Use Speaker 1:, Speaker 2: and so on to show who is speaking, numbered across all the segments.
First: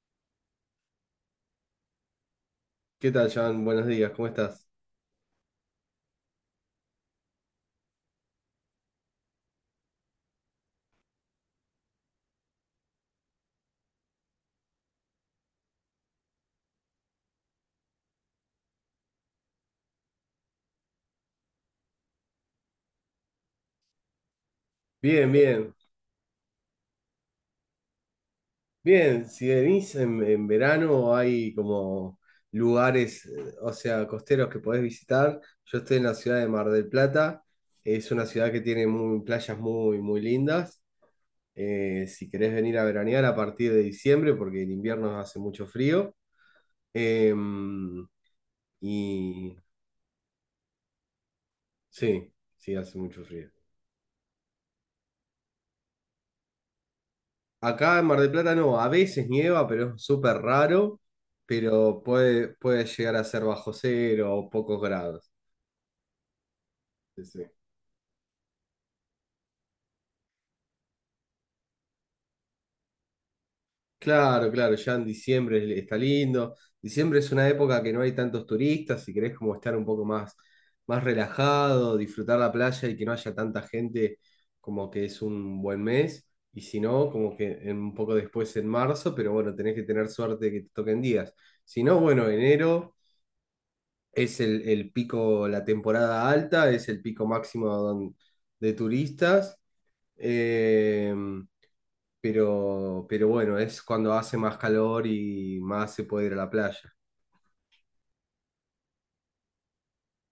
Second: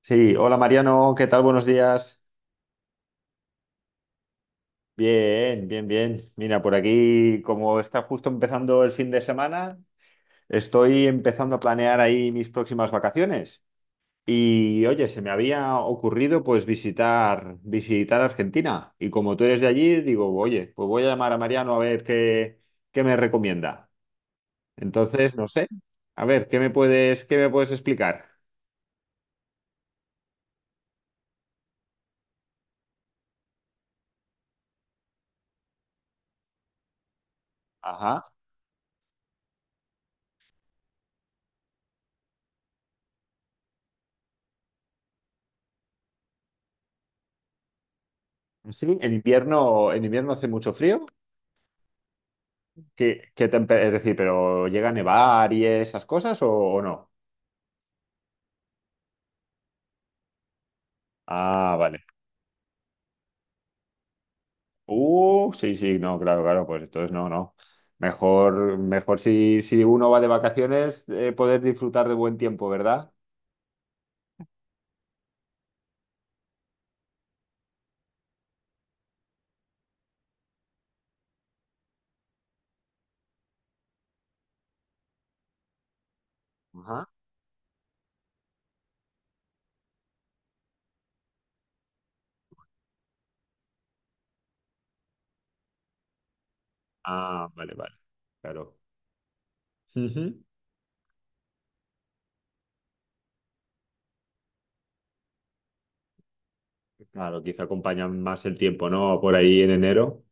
Speaker 1: Sí, hola Mariano, ¿qué tal? Buenos días.
Speaker 2: ¿Qué tal, Jan? Buenos días, ¿cómo estás?
Speaker 1: Bien, bien, bien. Mira, por aquí, como está justo empezando el fin de semana, estoy empezando a planear ahí mis próximas vacaciones. Y oye, se me había ocurrido pues visitar Argentina. Y como tú eres de allí, digo, oye, pues voy a llamar a Mariano a ver qué me recomienda.
Speaker 2: Bien,
Speaker 1: Entonces, no sé,
Speaker 2: bien.
Speaker 1: a ver, qué me puedes explicar?
Speaker 2: Bien, si venís en verano hay como lugares, o sea, costeros que podés visitar. Yo estoy en la ciudad de Mar del Plata. Es una
Speaker 1: Ajá.
Speaker 2: ciudad que tiene playas muy, muy lindas. Si querés venir a veranear a partir de diciembre, porque en invierno hace mucho frío. Em,
Speaker 1: Sí,
Speaker 2: y
Speaker 1: en invierno hace mucho frío.
Speaker 2: sí, sí, hace mucho frío.
Speaker 1: Es decir, pero llega a nevar y esas cosas o no?
Speaker 2: Acá en Mar del Plata no, a veces nieva, pero es súper raro,
Speaker 1: Ah,
Speaker 2: pero
Speaker 1: vale.
Speaker 2: puede, puede llegar a ser bajo cero o pocos grados.
Speaker 1: Sí, sí, no, claro, claro, pues entonces
Speaker 2: Sí,
Speaker 1: no,
Speaker 2: sí.
Speaker 1: no. Mejor, mejor si uno va de vacaciones, poder disfrutar de buen tiempo, ¿verdad?
Speaker 2: Claro, claro, ya en diciembre está lindo. Diciembre es una época que no hay tantos turistas, si querés como estar un poco más, más relajado, disfrutar la playa y que no haya tanta gente, como que es un buen mes. Y si
Speaker 1: Ajá.
Speaker 2: no, como que un poco después en marzo, pero bueno, tenés que tener suerte de que te toquen días. Si no, bueno, enero es el pico, la temporada alta, es el pico
Speaker 1: Ah,
Speaker 2: máximo
Speaker 1: vale, vale,
Speaker 2: de
Speaker 1: claro.
Speaker 2: turistas,
Speaker 1: Ujú.
Speaker 2: eh, pero bueno, es cuando hace más calor y más se puede ir a la playa.
Speaker 1: Claro, quizá acompaña más el tiempo, ¿no? Por ahí en enero.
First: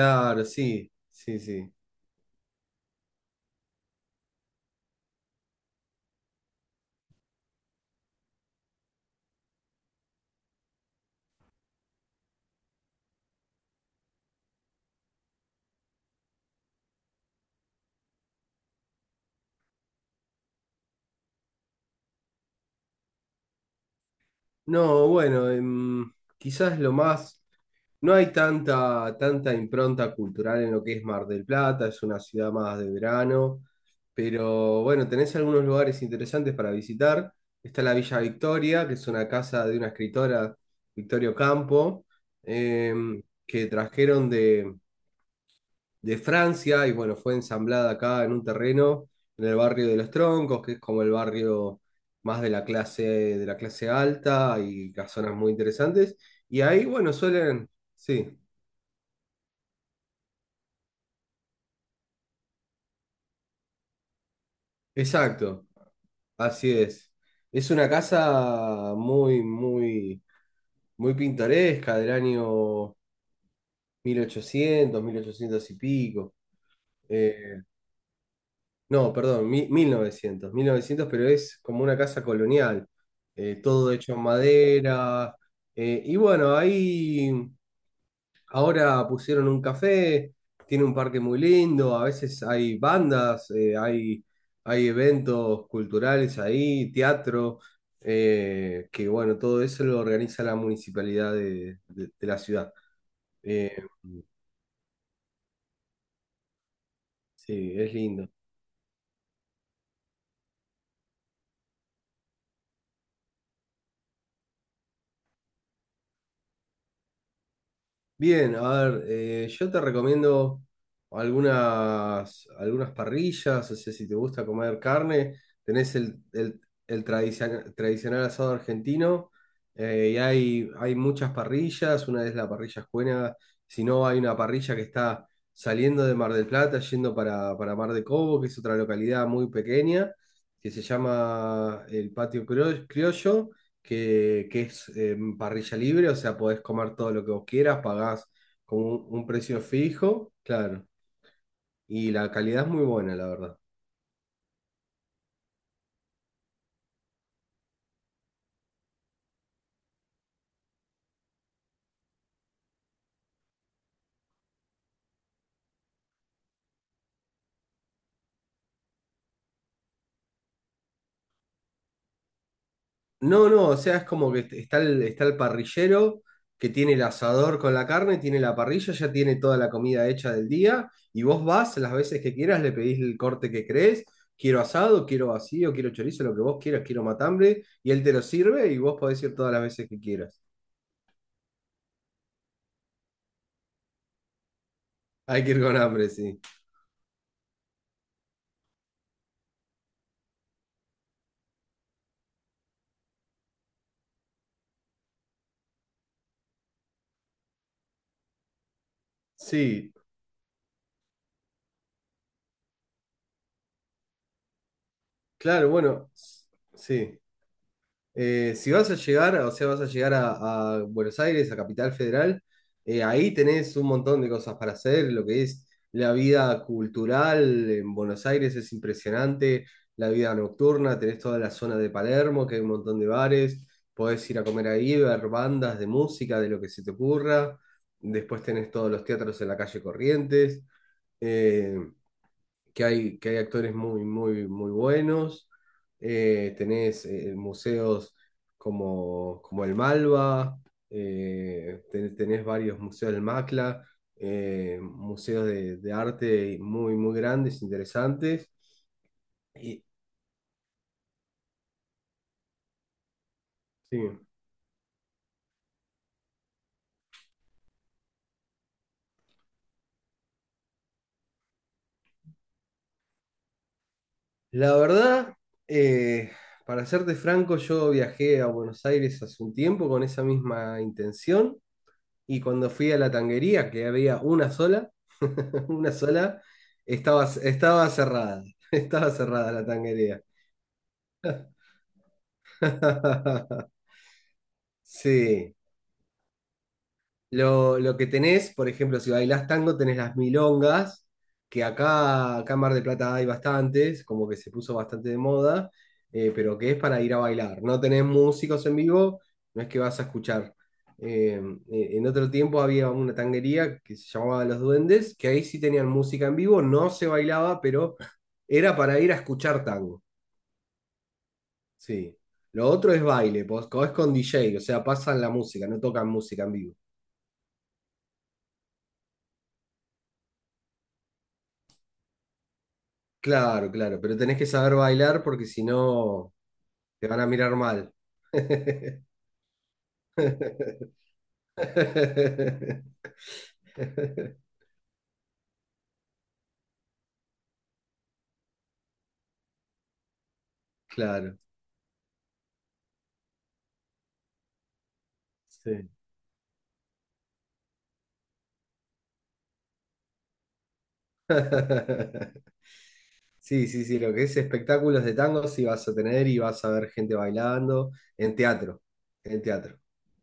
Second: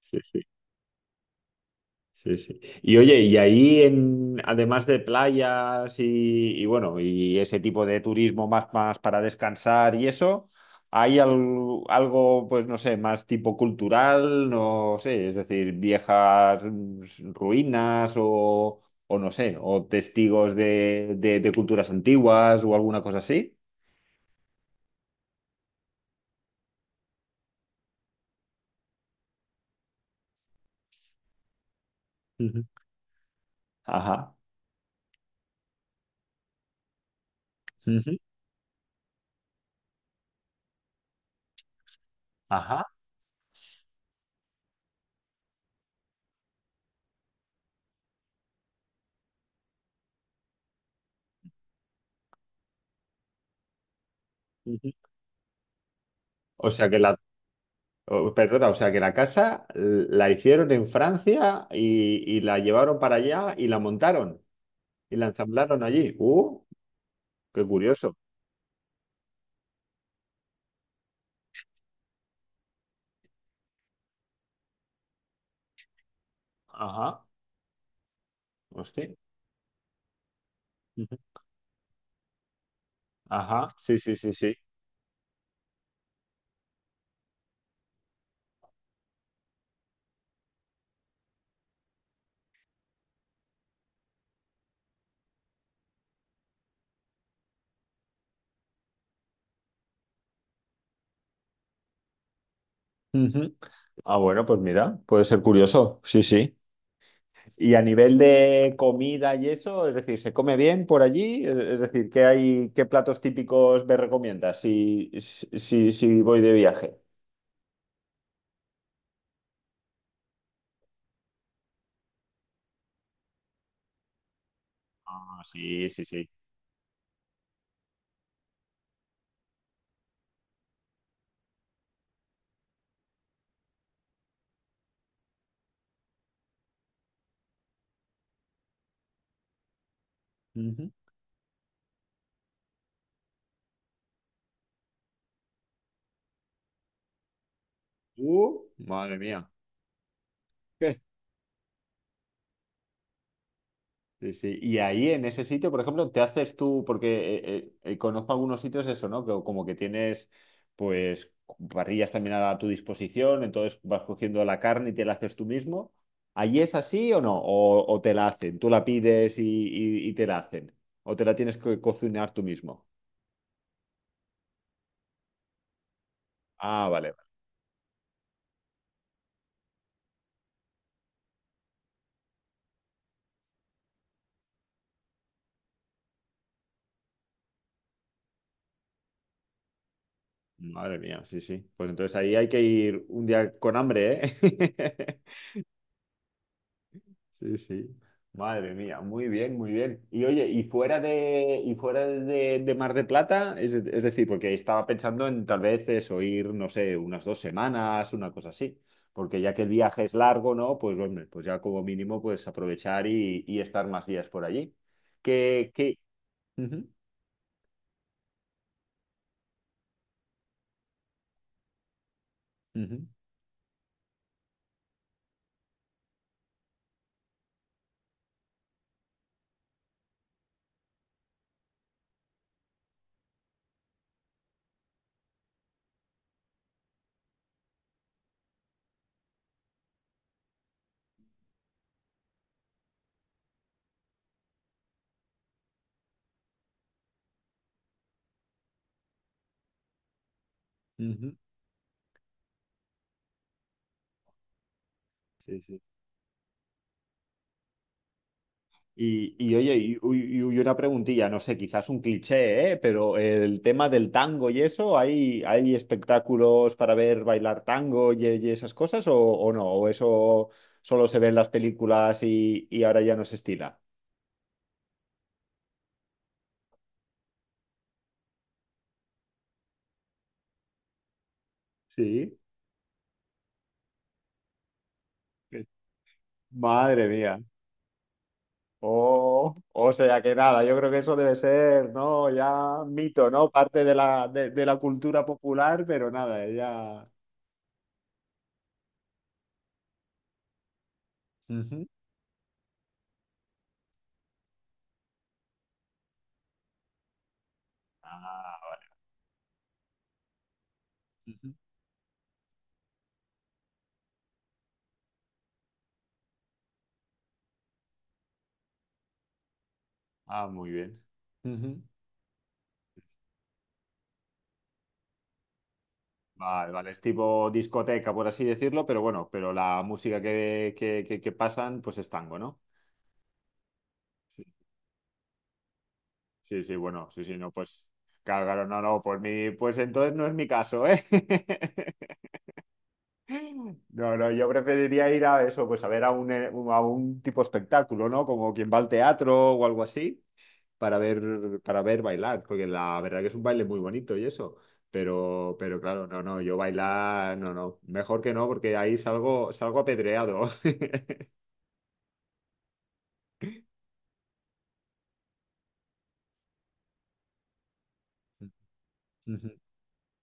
Speaker 1: Sí, sí.
Speaker 2: sí, sí, sí.
Speaker 1: Sí, sí. Y oye, además de playas y bueno, y ese tipo de turismo más para descansar y eso, ¿hay al- algo, pues no sé, más tipo cultural? No sé, es decir, viejas ruinas o no sé, o testigos de culturas antiguas o alguna cosa así.
Speaker 2: No, bueno, quizás lo más... No hay tanta, tanta impronta cultural en lo que es Mar del Plata, es una ciudad
Speaker 1: Ujú.
Speaker 2: más de verano,
Speaker 1: Ajá.
Speaker 2: pero bueno, tenés algunos lugares interesantes para visitar. Está la
Speaker 1: Ujú.
Speaker 2: Villa Victoria, que es una casa de una escritora, Victorio Campo,
Speaker 1: Ajá.
Speaker 2: eh, que trajeron de Francia y bueno, fue ensamblada acá en un terreno en el barrio de Los Troncos, que es como el barrio más de la clase alta
Speaker 1: Ujú.
Speaker 2: y las zonas muy interesantes. Y
Speaker 1: O
Speaker 2: ahí,
Speaker 1: sea que
Speaker 2: bueno,
Speaker 1: la
Speaker 2: suelen, sí,
Speaker 1: Oh, perdona, o sea que la casa la hicieron en Francia y la llevaron para allá y la montaron y la
Speaker 2: exacto,
Speaker 1: ensamblaron allí. ¡Uh!
Speaker 2: así es.
Speaker 1: ¡Qué
Speaker 2: Es una
Speaker 1: curioso!
Speaker 2: casa muy, muy, muy pintoresca del año mil ochocientos, mil ochocientos y pico.
Speaker 1: Ajá,
Speaker 2: Eh, No,
Speaker 1: hostia.
Speaker 2: perdón, mil novecientos,
Speaker 1: Ujú.
Speaker 2: pero es como una casa colonial,
Speaker 1: Ajá,
Speaker 2: todo
Speaker 1: sí,
Speaker 2: hecho
Speaker 1: sí,
Speaker 2: en
Speaker 1: sí, sí.
Speaker 2: madera. Y bueno, ahí ahora pusieron un café, tiene un parque muy lindo, a veces hay bandas, hay, hay eventos culturales ahí, teatro, que bueno, todo eso lo organiza la municipalidad de, de la ciudad.
Speaker 1: Ujú.
Speaker 2: Eh,
Speaker 1: Ah, bueno, pues mira, puede ser curioso, sí, sí.
Speaker 2: sí,
Speaker 1: Y a
Speaker 2: es
Speaker 1: nivel
Speaker 2: lindo.
Speaker 1: de comida y eso, es decir, ¿se come bien por allí? Es decir, ¿qué hay, qué platos típicos me recomiendas si voy de viaje?
Speaker 2: Bien, a ver, yo te recomiendo algunas, algunas parrillas, o sea, si te gusta comer carne,
Speaker 1: Ah, sí,
Speaker 2: tenés
Speaker 1: sí,
Speaker 2: el,
Speaker 1: sí.
Speaker 2: el tradicional asado argentino, y hay muchas parrillas, una es la parrilla Escuena, si no hay una parrilla que está saliendo de Mar del Plata, yendo para Mar de Cobo, que es otra localidad muy pequeña, que se
Speaker 1: Ujú.
Speaker 2: llama el Patio Criollo, que es parrilla libre, o sea, podés comer todo lo que vos quieras, pagás con
Speaker 1: Madre
Speaker 2: un
Speaker 1: mía.
Speaker 2: precio fijo, claro. Y la calidad es muy buena, la verdad.
Speaker 1: Sí, sí. Y ahí en ese sitio, por ejemplo, te haces tú, porque conozco algunos sitios eso, ¿no? Que como que tienes pues parrillas también a tu disposición, entonces vas cogiendo la carne y te la haces tú mismo. ¿Allí es así o no? O te la hacen? ¿Tú la pides y te la hacen? ¿O te la tienes que cocinar tú mismo?
Speaker 2: No, no, o sea, es como que está el parrillero que
Speaker 1: Ah,
Speaker 2: tiene el
Speaker 1: vale. Vale.
Speaker 2: asador con la carne, tiene la parrilla, ya tiene toda la comida hecha del día, y vos vas las veces que quieras, le pedís el corte que crees, quiero asado, quiero vacío, quiero chorizo, lo que vos quieras, quiero matambre, y él te lo sirve y vos podés ir todas las veces que quieras.
Speaker 1: Madre mía, sí, sí. Pues entonces ahí hay que ir un día con hambre, ¿eh?
Speaker 2: Hay que ir con hambre, sí.
Speaker 1: Sí, sí. Madre mía, muy bien, muy bien. Y oye, y fuera de Mar de Plata, es decir, porque estaba pensando en tal vez eso, ir, no sé, unas dos semanas, una cosa así. Porque ya que el
Speaker 2: Sí,
Speaker 1: viaje es largo, ¿no? Pues hombre, pues ya como mínimo, pues aprovechar y estar más días por allí.
Speaker 2: claro,
Speaker 1: Que...
Speaker 2: bueno,
Speaker 1: Ujú,
Speaker 2: sí. Si vas a llegar, o sea, vas a llegar a Buenos Aires, a Capital Federal,
Speaker 1: ujú,
Speaker 2: ahí tenés un montón de cosas para hacer. Lo que es la vida cultural en Buenos Aires es impresionante, la vida nocturna, tenés toda la zona de Palermo, que hay un montón de bares, podés ir a comer ahí, ver bandas de música, de lo que se te ocurra. Después tenés todos los teatros en la calle Corrientes. eh, que hay, que hay actores muy, muy, muy buenos. Tenés museos como, como el Malva,
Speaker 1: ujú.
Speaker 2: tenés varios museos del Macla, museos
Speaker 1: Sí, sí.
Speaker 2: de arte muy, muy grandes, interesantes.
Speaker 1: Y, oye,
Speaker 2: Y,
Speaker 1: y una preguntilla, no sé, quizás un cliché, ¿eh? Pero el tema
Speaker 2: sí.
Speaker 1: del tango y eso, hay espectáculos para ver bailar tango y esas cosas o no? ¿O eso solo se ve en las películas y ahora ya no se estila?
Speaker 2: La verdad, eh, para serte franco, yo viajé a Buenos Aires hace un tiempo con esa misma intención.
Speaker 1: Sí.
Speaker 2: Y cuando fui a la tanguería, que había una sola,
Speaker 1: Que-
Speaker 2: una sola,
Speaker 1: Madre
Speaker 2: estaba,
Speaker 1: mía.
Speaker 2: estaba cerrada, estaba cerrada
Speaker 1: Oh,
Speaker 2: la
Speaker 1: o sea
Speaker 2: tanguería.
Speaker 1: que nada, yo creo que eso debe ser, ¿no? Ya mito, ¿no? Parte de la cultura
Speaker 2: Sí.
Speaker 1: popular, pero nada, ya...
Speaker 2: Lo que tenés, por ejemplo, si bailás tango, tenés las milongas, que
Speaker 1: Ujú.
Speaker 2: acá, acá en Mar del Plata hay bastantes, como que se puso bastante de moda, pero que es para ir a bailar. No tenés músicos en
Speaker 1: Ah,
Speaker 2: vivo, no es que vas a escuchar. Eh,
Speaker 1: ujú.
Speaker 2: en otro tiempo había una tanguería que se llamaba Los Duendes, que ahí sí tenían música en vivo, no se bailaba, pero era para ir a escuchar tango.
Speaker 1: Ah, muy bien. Ujú.
Speaker 2: Sí. Lo otro es baile, pues, es con DJ, o sea, pasan la música, no tocan música en
Speaker 1: Vale,
Speaker 2: vivo.
Speaker 1: vale, es tipo discoteca, por así decirlo, pero bueno, pero la música que pasan, pues es tango, ¿no?
Speaker 2: Claro, claro, pero tenés
Speaker 1: Sí,
Speaker 2: que saber bailar porque si no
Speaker 1: sí, sí,
Speaker 2: te
Speaker 1: bueno,
Speaker 2: van
Speaker 1: sí,
Speaker 2: a
Speaker 1: sí, no,
Speaker 2: mirar
Speaker 1: pues,
Speaker 2: mal.
Speaker 1: claro, claro, no, no, por mí, pues entonces no es mi caso, ¿eh? No, no, yo preferiría ir a eso, pues a ver a un, a un tipo espectáculo, ¿no? Como quien va al teatro o algo así, para
Speaker 2: Claro,
Speaker 1: para ver bailar, porque la verdad que es un baile muy bonito y eso. Pero
Speaker 2: sí.
Speaker 1: claro, no, no, yo bailar, no, no, mejor que no, porque ahí salgo, salgo apedreado.
Speaker 2: Sí, sí, sí, lo que es espectáculos de tango sí vas a tener y vas a ver gente bailando en teatro, en
Speaker 1: Ujú.
Speaker 2: teatro,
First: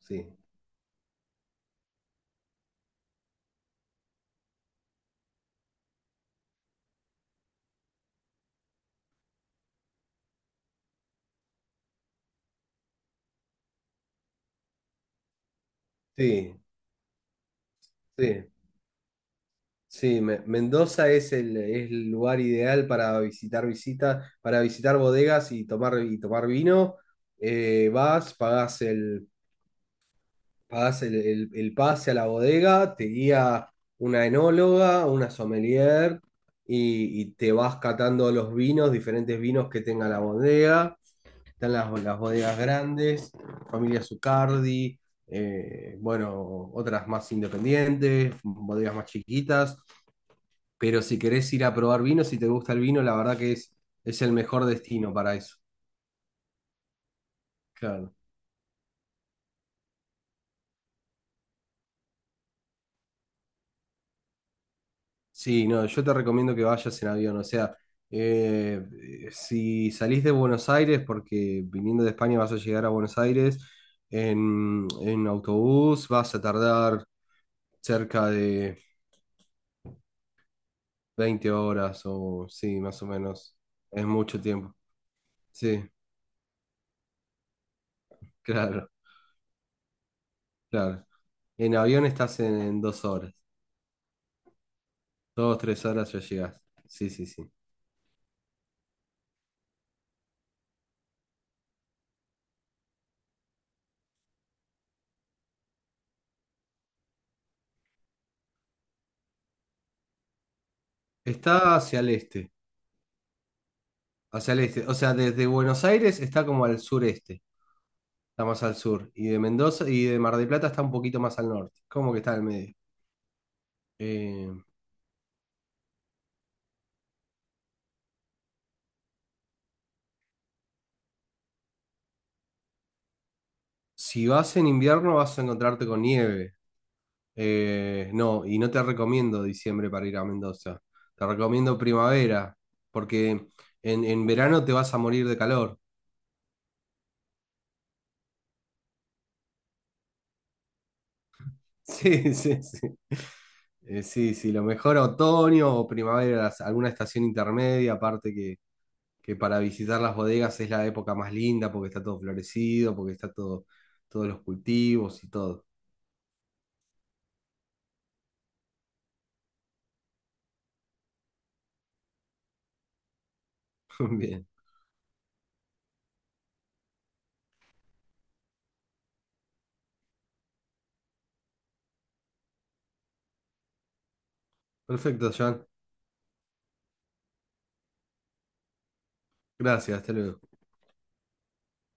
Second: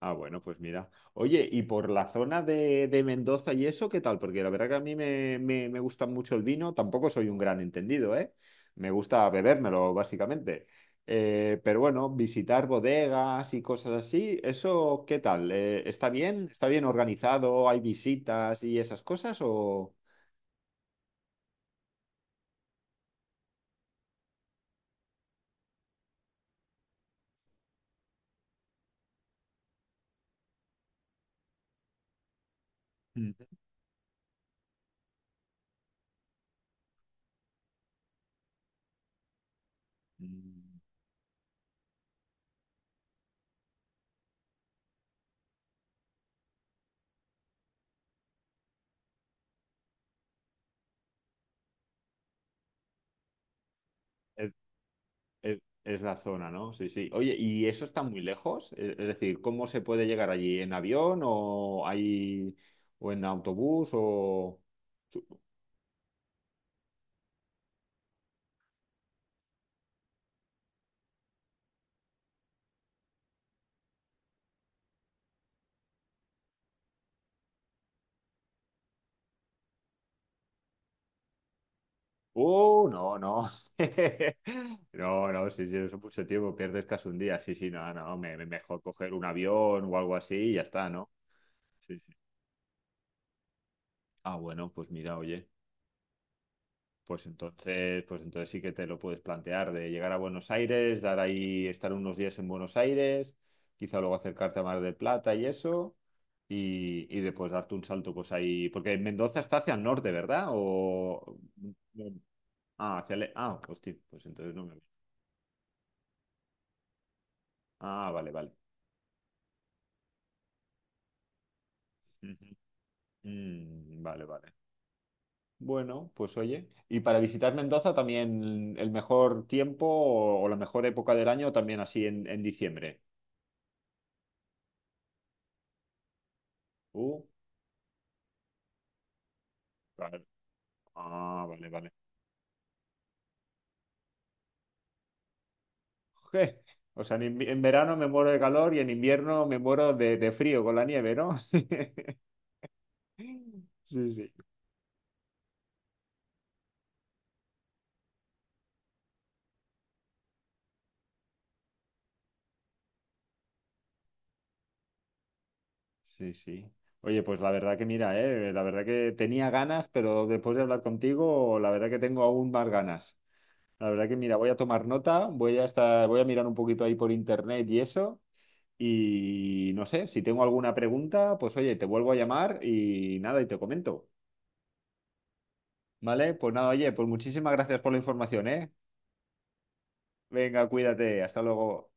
Speaker 1: Ah,
Speaker 2: sí.
Speaker 1: bueno, pues mira. Oye, y por la zona de Mendoza y eso, ¿qué tal? Porque la verdad que a mí me gusta mucho el vino, tampoco soy un gran entendido, ¿eh? Me gusta bebérmelo, básicamente. Pero bueno, visitar bodegas y cosas así, ¿eso qué tal? ¿Está bien?
Speaker 2: Sí,
Speaker 1: ¿Está bien organizado? ¿Hay
Speaker 2: sí,
Speaker 1: visitas y esas cosas? ¿O...?
Speaker 2: sí, Mendoza es el lugar ideal para visitar visitas, para visitar bodegas y tomar vino. Vas, pagás el, pagás el, el pase a la bodega, te
Speaker 1: Mm.
Speaker 2: guía una enóloga, una sommelier y te vas catando los vinos, diferentes vinos que tenga la
Speaker 1: Mm.
Speaker 2: bodega. Están las bodegas grandes, Familia Zucardi, bueno, otras más independientes, bodegas más chiquitas. Pero si querés ir a probar vino, si te gusta el vino, la verdad que es el mejor destino para eso.
Speaker 1: Es, es la zona, ¿no? Sí, sí. Oye, ¿y eso está
Speaker 2: Claro.
Speaker 1: muy lejos? Es decir, ¿cómo se puede llegar allí? ¿En avión o hay o en autobús o su-
Speaker 2: Sí, no, yo te recomiendo que vayas en avión. O sea, eh, si salís de Buenos Aires, porque viniendo de España vas a llegar a Buenos Aires, en autobús vas a tardar cerca de 20 horas o sí,
Speaker 1: ¡Uh!
Speaker 2: más o
Speaker 1: No, no.
Speaker 2: menos. Es mucho tiempo.
Speaker 1: No, no, sí, sí,
Speaker 2: Sí,
Speaker 1: eso mucho tiempo, pierdes casi un día. Sí, sí, no, no, mejor
Speaker 2: claro,
Speaker 1: coger un avión o algo así y ya está,
Speaker 2: claro.
Speaker 1: ¿no?
Speaker 2: En
Speaker 1: Sí,
Speaker 2: avión
Speaker 1: sí.
Speaker 2: estás en 2 horas.
Speaker 1: Ah, bueno, pues mira, oye.
Speaker 2: 2, 3 horas ya llegás. Sí, sí, sí.
Speaker 1: Pues entonces sí que te lo puedes plantear de llegar a Buenos Aires, dar ahí, estar unos días en Buenos Aires, quizá luego acercarte a Mar del Plata y eso, y después darte un salto pues ahí, porque Mendoza está hacia el norte, ¿verdad? O
Speaker 2: Está hacia el este.
Speaker 1: ah, hacia el... ah, hostia, pues entonces
Speaker 2: Hacia el
Speaker 1: no me
Speaker 2: este. O sea, desde Buenos Aires está como al sureste.
Speaker 1: Ah, vale,
Speaker 2: Está
Speaker 1: vale.
Speaker 2: más al sur. Y de Mendoza y de Mar del Plata está un poquito más al norte. Como que está al
Speaker 1: Ujú.
Speaker 2: medio.
Speaker 1: Mm, vale,
Speaker 2: Eh,
Speaker 1: vale. Bueno, pues oye, y para visitar Mendoza también el mejor tiempo o la mejor época del año también así en diciembre.
Speaker 2: si vas en invierno vas a encontrarte con nieve.
Speaker 1: Uh.
Speaker 2: No, y no te recomiendo diciembre para ir
Speaker 1: Vale.
Speaker 2: a Mendoza. Te
Speaker 1: Ah, vale,
Speaker 2: recomiendo
Speaker 1: vale.
Speaker 2: primavera, porque en verano te vas a morir de calor.
Speaker 1: Je, o sea, en verano me muero de calor y en invierno me muero de frío con la nieve, ¿no?
Speaker 2: Sí, sí, sí.
Speaker 1: Sí, sí.
Speaker 2: Sí, sí, lo mejor otoño o primavera, alguna estación intermedia, aparte que para visitar las bodegas es la época más linda porque está todo florecido, porque está todo, todos los cultivos y todo.
Speaker 1: Sí, sí. Oye, pues la verdad que mira, la verdad que tenía ganas, pero después de hablar contigo, la verdad que tengo aún más ganas. La verdad que mira,
Speaker 2: Bien,
Speaker 1: voy a tomar nota, voy a estar, voy a mirar un poquito ahí por internet y eso. Y no sé, si tengo alguna pregunta, pues oye, te vuelvo a llamar y nada, y te comento.
Speaker 2: perfecto, John.
Speaker 1: ¿Vale? Pues nada, oye, pues muchísimas gracias por la información, ¿eh?
Speaker 2: Gracias, hasta luego.
Speaker 1: Venga, cuídate, hasta luego.